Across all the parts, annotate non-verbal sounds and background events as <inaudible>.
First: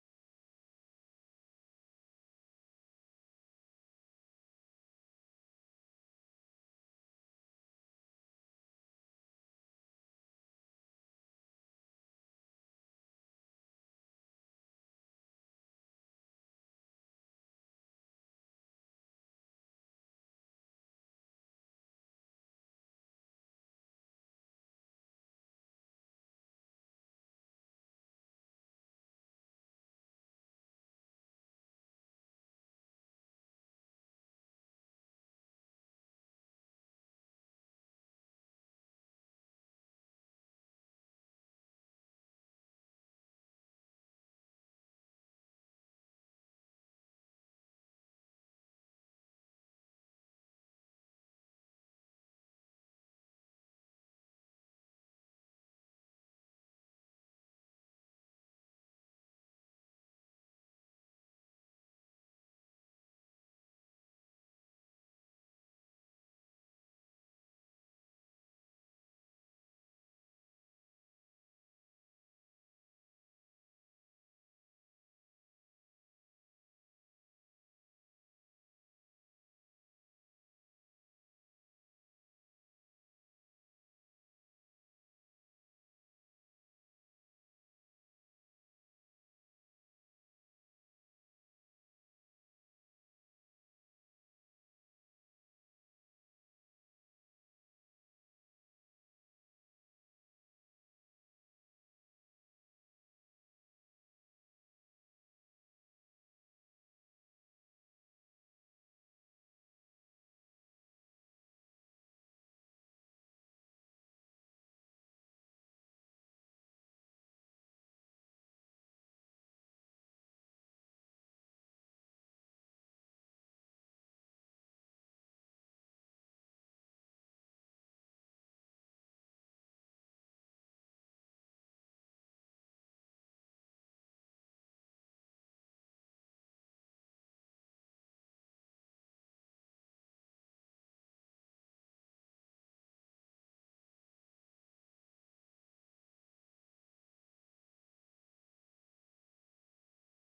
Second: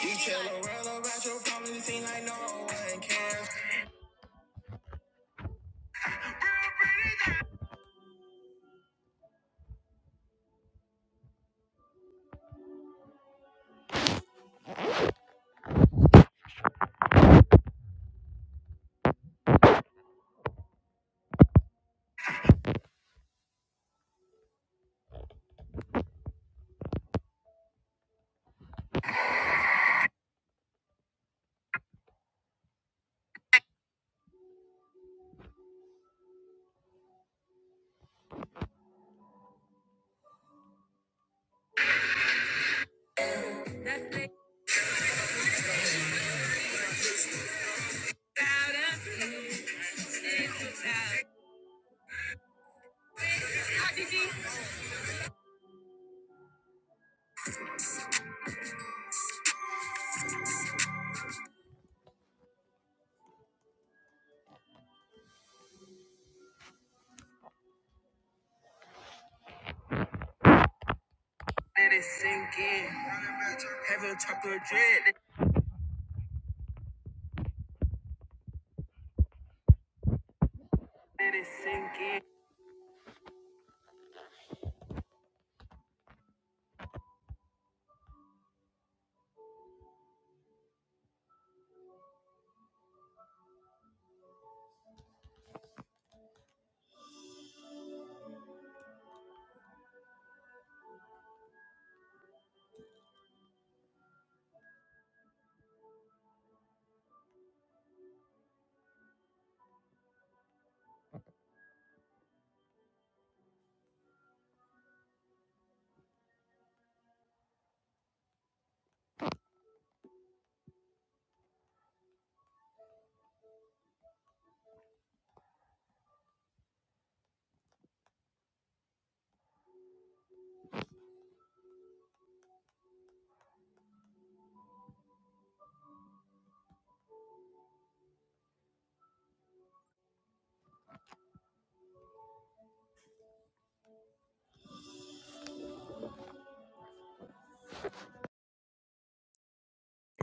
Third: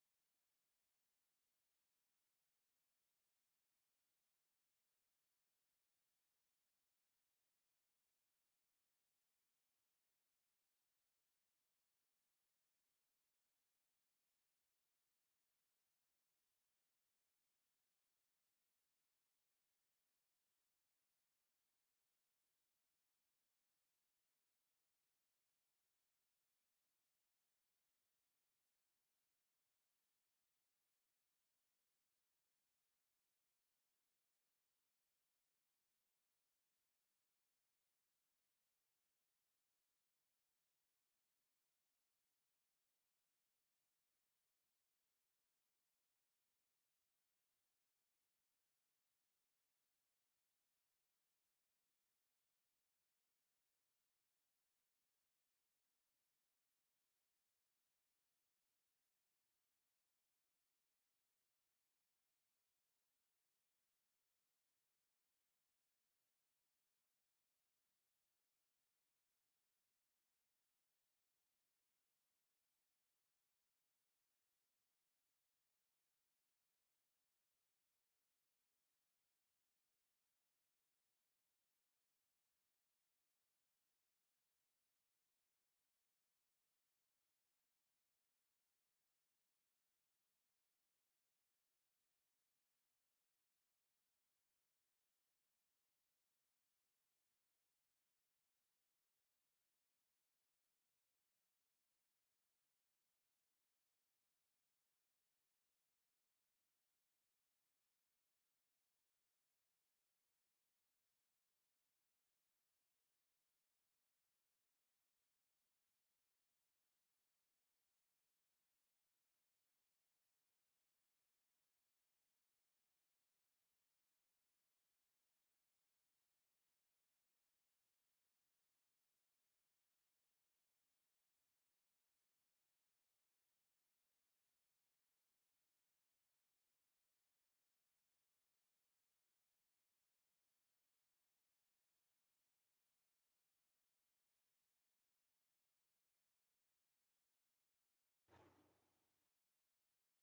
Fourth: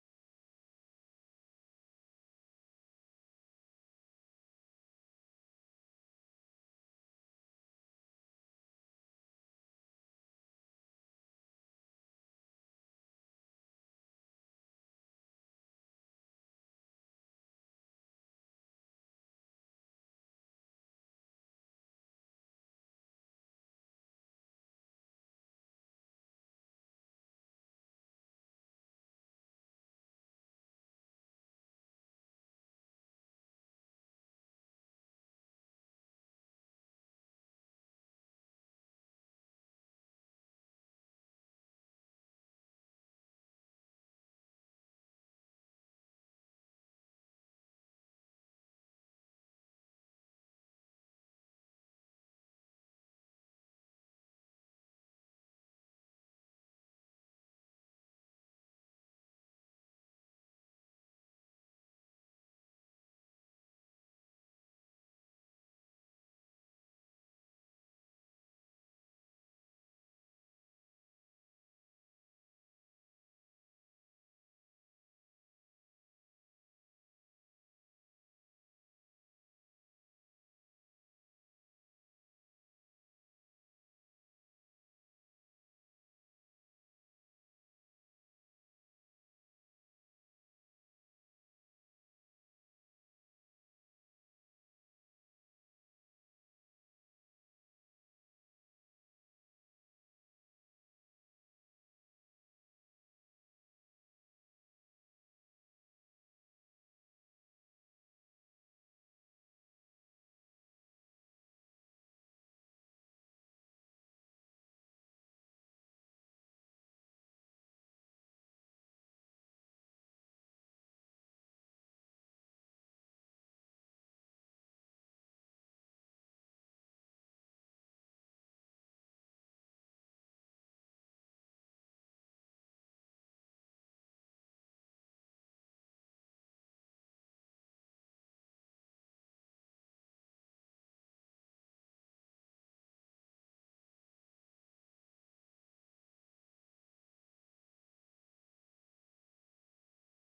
You tell the about your problems, it seem like no one cares. Let it sink in. Have a chocolate dread. Let it sink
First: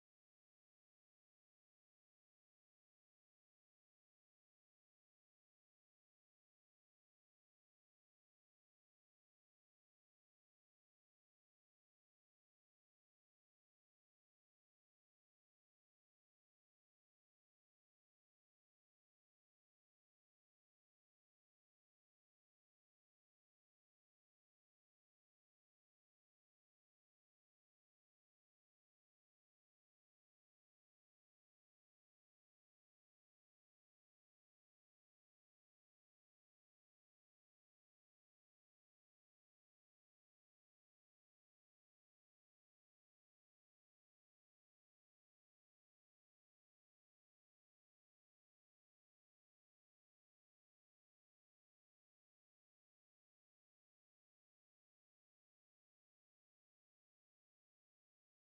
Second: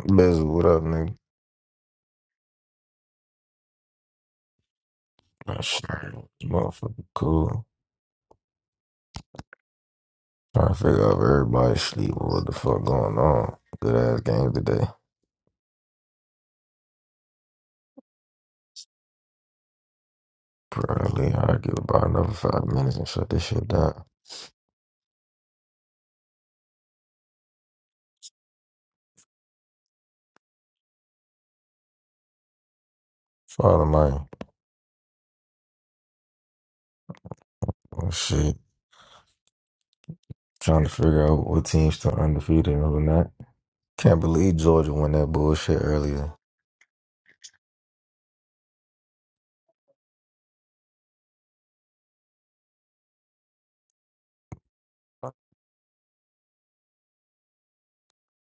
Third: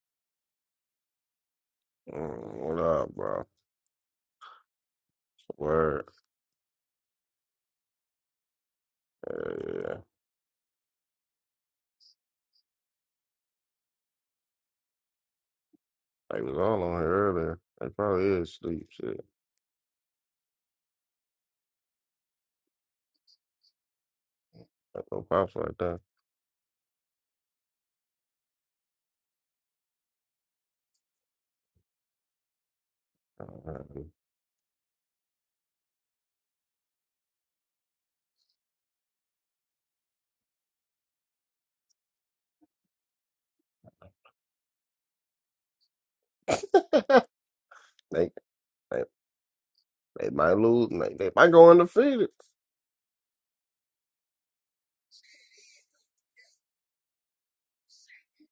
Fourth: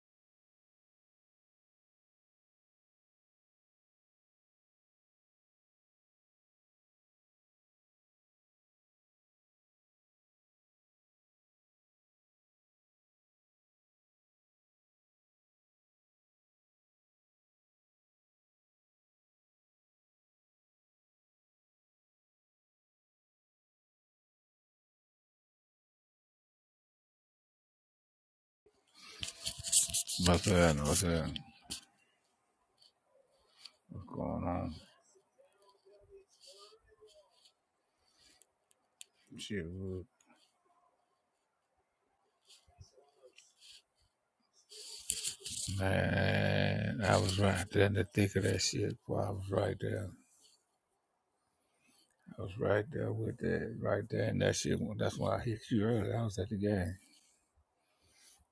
in. Biz, what up, nigga? Mm, What up, bro? I'm Word. Motherfucker, cool. Hell yeah. Trying to figure out if everybody's sleeping. What the fuck going on? Good ass game today. They was all on here earlier. They probably is sleep shit. Probably I'll give it about another five minutes and shut this shit down. Like no pops right there. What's up? What's up? Follow What's Um, mine. going on? Oh shit. Shit, well, Trying to figure out what team's still undefeated and who not. Can't believe Georgia won that bullshit earlier. Man, I was right there in the They, thick of that shit. they Boy, I was right there. they might lose. They, they might go undefeated. I was right there with that, right there. And that shit, that's why I hit you earlier. I was at the game.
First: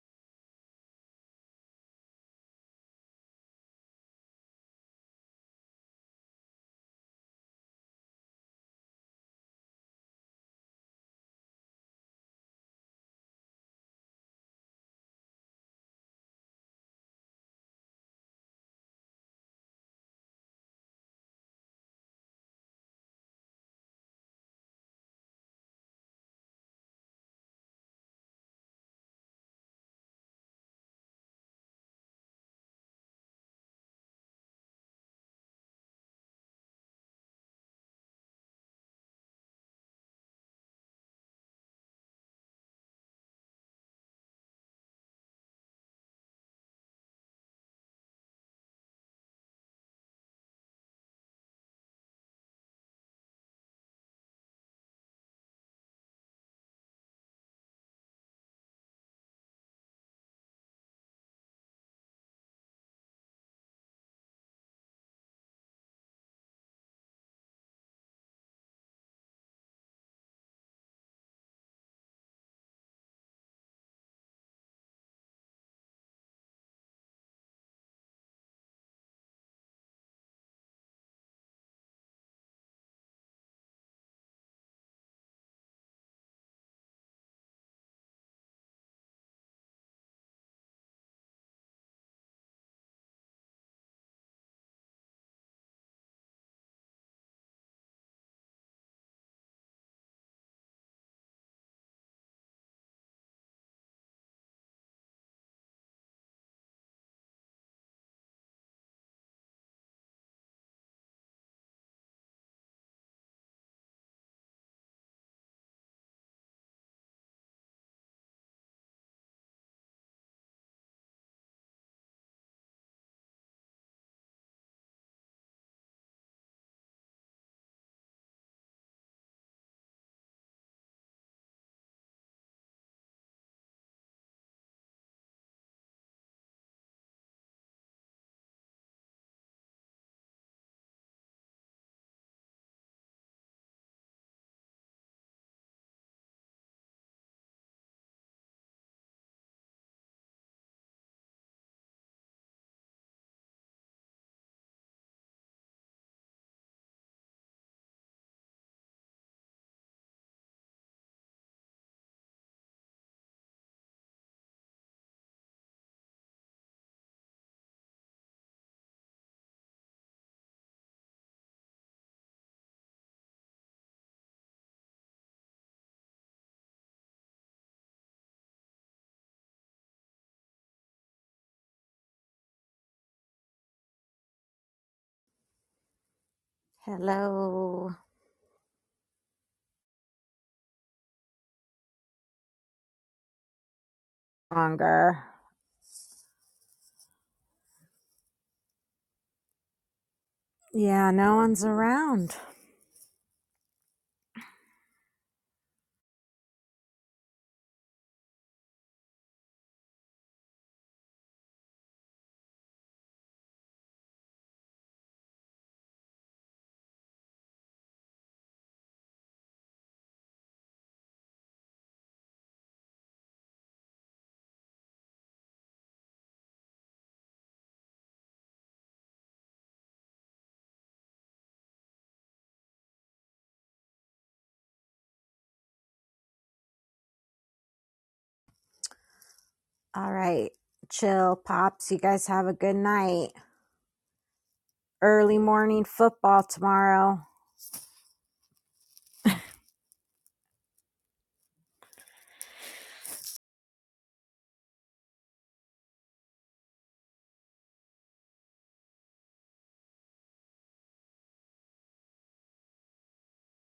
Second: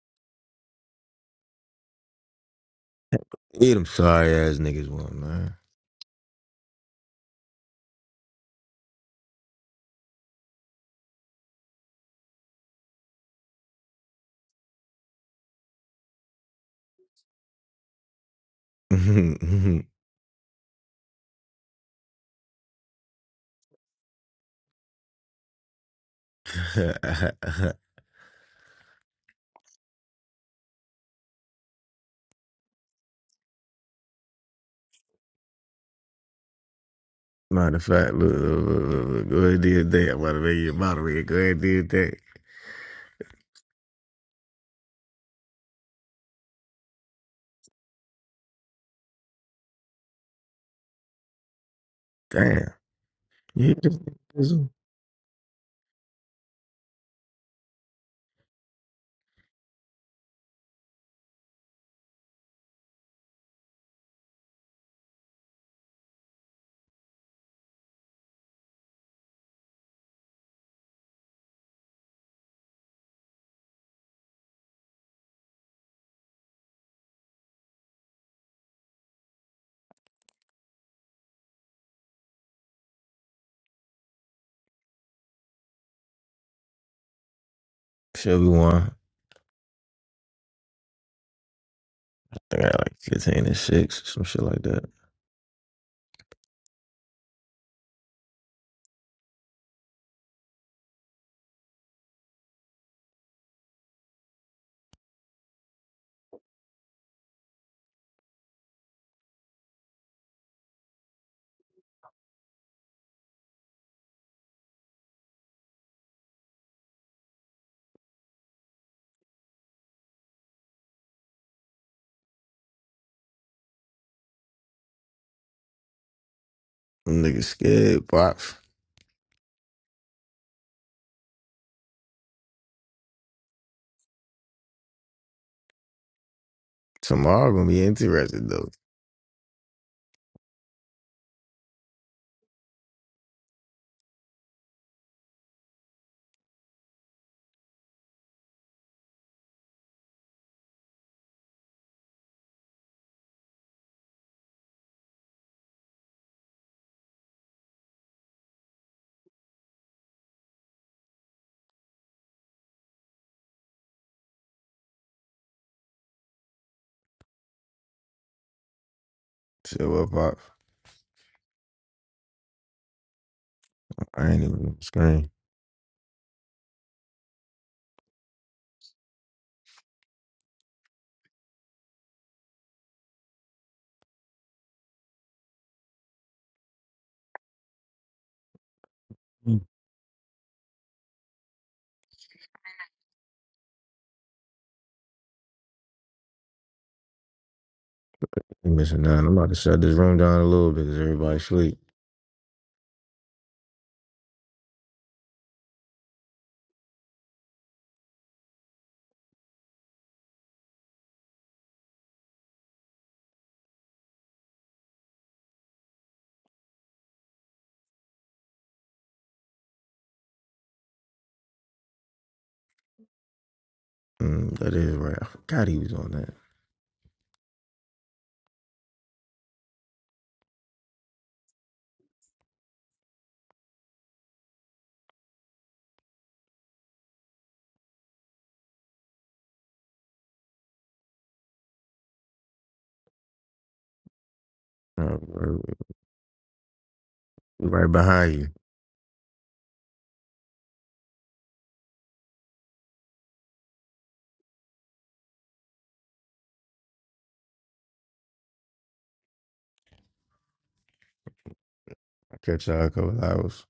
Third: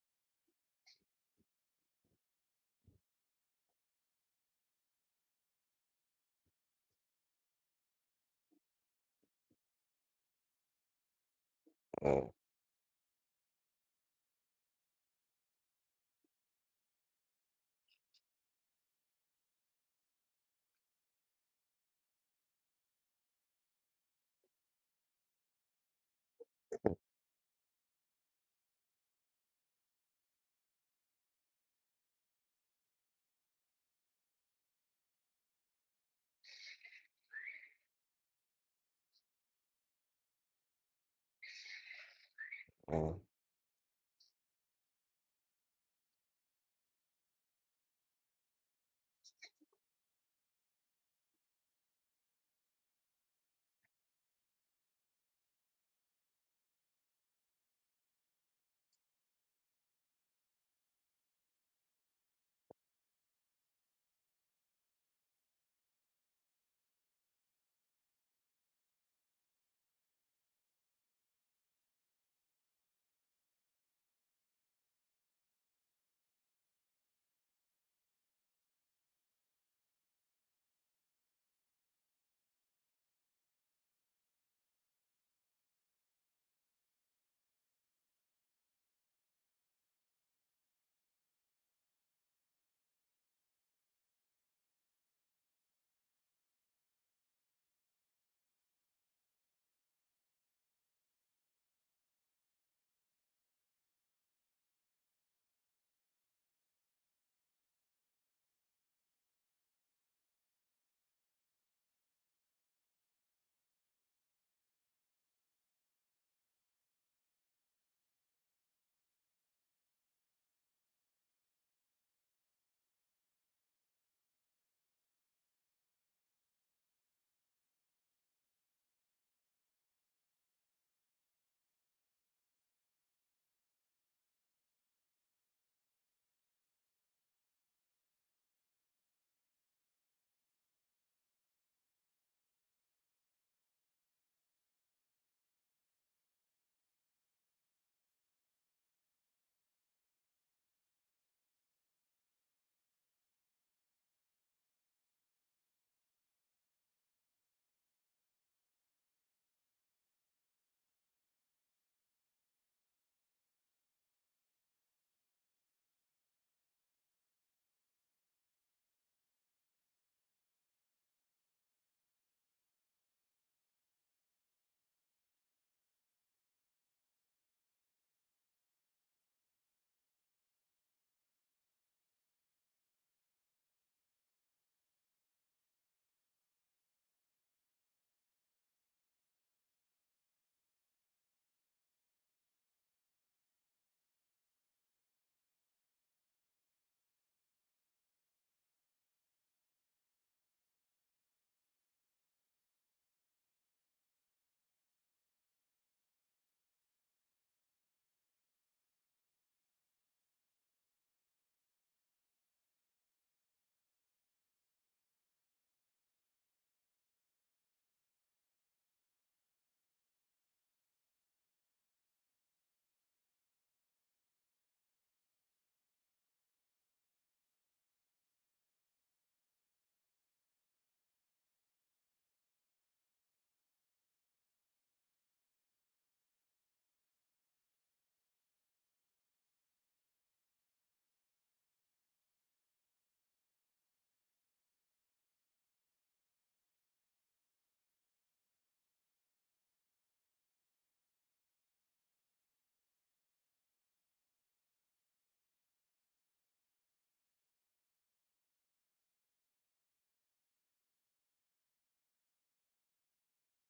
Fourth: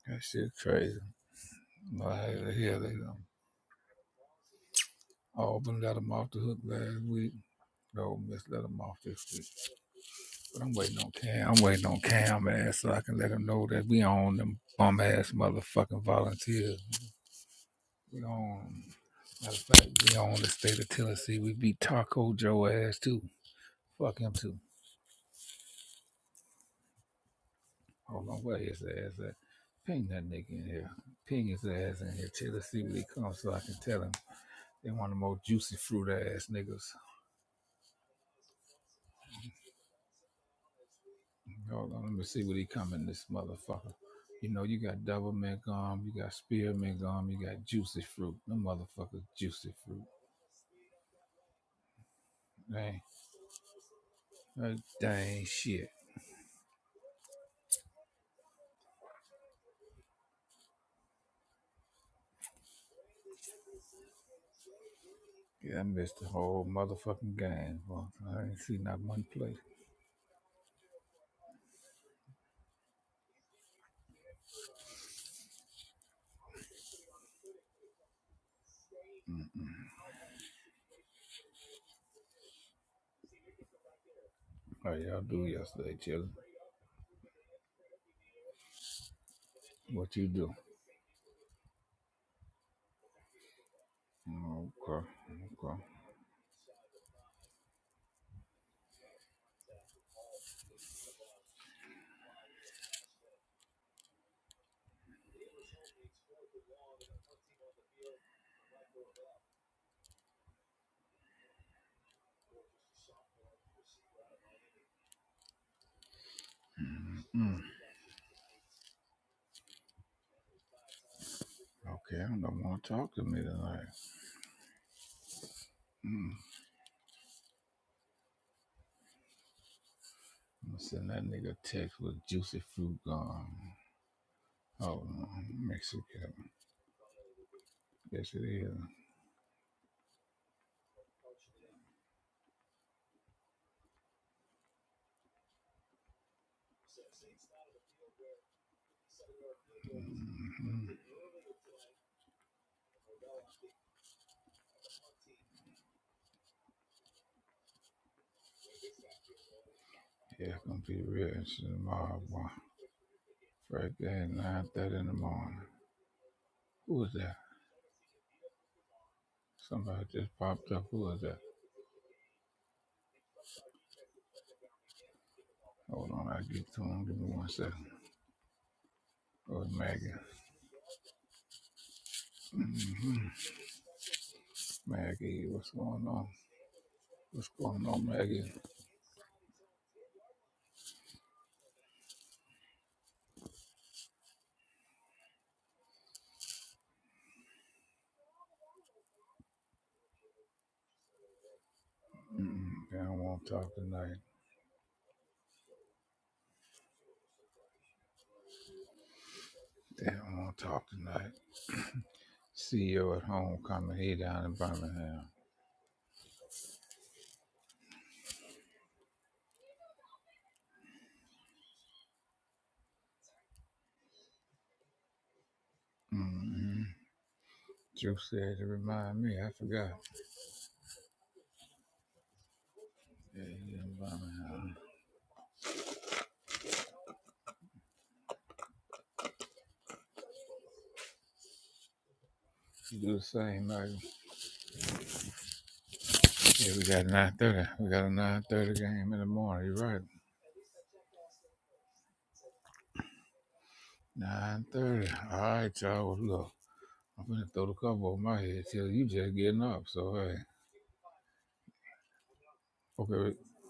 That shit crazy. No, I had to hear that. Um, Eat them sorry ass niggas one, man. Auburn let him off the hook last week. No, Miss let him off this week. But I'm waiting on Cam. I'm waiting on Mm, Cam, man, so I can let him know that we own them bum ass motherfucking volunteers. We on. Matter of fact, <laughs> we on the state of Tennessee. We beat Taco Joe ass too. Fuck him too. Hold on, where his ass at? Ping that nigga in here. Ping his ass in here. Chill, let's see what he comes so I can tell him. They one of the most juicy fruit ass niggas. Matter of fact, look, look, look, look, look, go ahead and do your thing. I'm about to make you a moderator. Go ahead and do your Hold on, let thing. me see what he coming mm. this motherfucker. You know, you got double mint gum, you got spearmint gum, you got juicy fruit. No motherfuckers juicy fruit. Damn. Dang, You hear this? This one? that dang shit. Yeah, I missed the whole motherfucking game. Well, I ain't seen not one play. How y'all do yesterday, children? Sure, we won. What you do? I got like 15 and 6, some shit like that. Okay, okay. Mm. Okay, I don't want to talk to me tonight. Mm. Them Niggas scared, pops. I'm gonna send that nigga a text with juicy fruit gone. Oh, no, Mexican. Tomorrow gonna be Yes, it interesting, though. is. Mm-hmm. Yeah, it's gonna be real shit tomorrow, boy. Right there at 9.30 in the morning. Who is that? Shit, Somebody well, just Pop, popped up. Who is that? I ain't even on the screen. Hold on, I'll get to him. Give me one second. Oh, Maggie. hmm Maggie, what's going on? What's going Hello, on, Maggie? Mm. longer. You missing out. I'm about to shut this room down a little bit because Yeah, no everybody one's sleep. around. mm They don't want to talk tonight. They don't want to talk tonight. CEO at home coming. He down in Birmingham. Mm, that is right. I forgot he was on that. Mm-hmm. Drew said to remind me. I forgot. Yeah, he's in Birmingham. All right, chill, pops. You guys have a good You do the night. same, Maggie. All Early right, morning football Yeah, we got tomorrow. 9.30. we We right got a behind you. 9.30 game in the morning. You're right. 9.30. All right, y'all. Well, Look, I'm going to throw the cover over my head till you just getting up. So, hey. I'll catch y'all in a couple Okay, hours.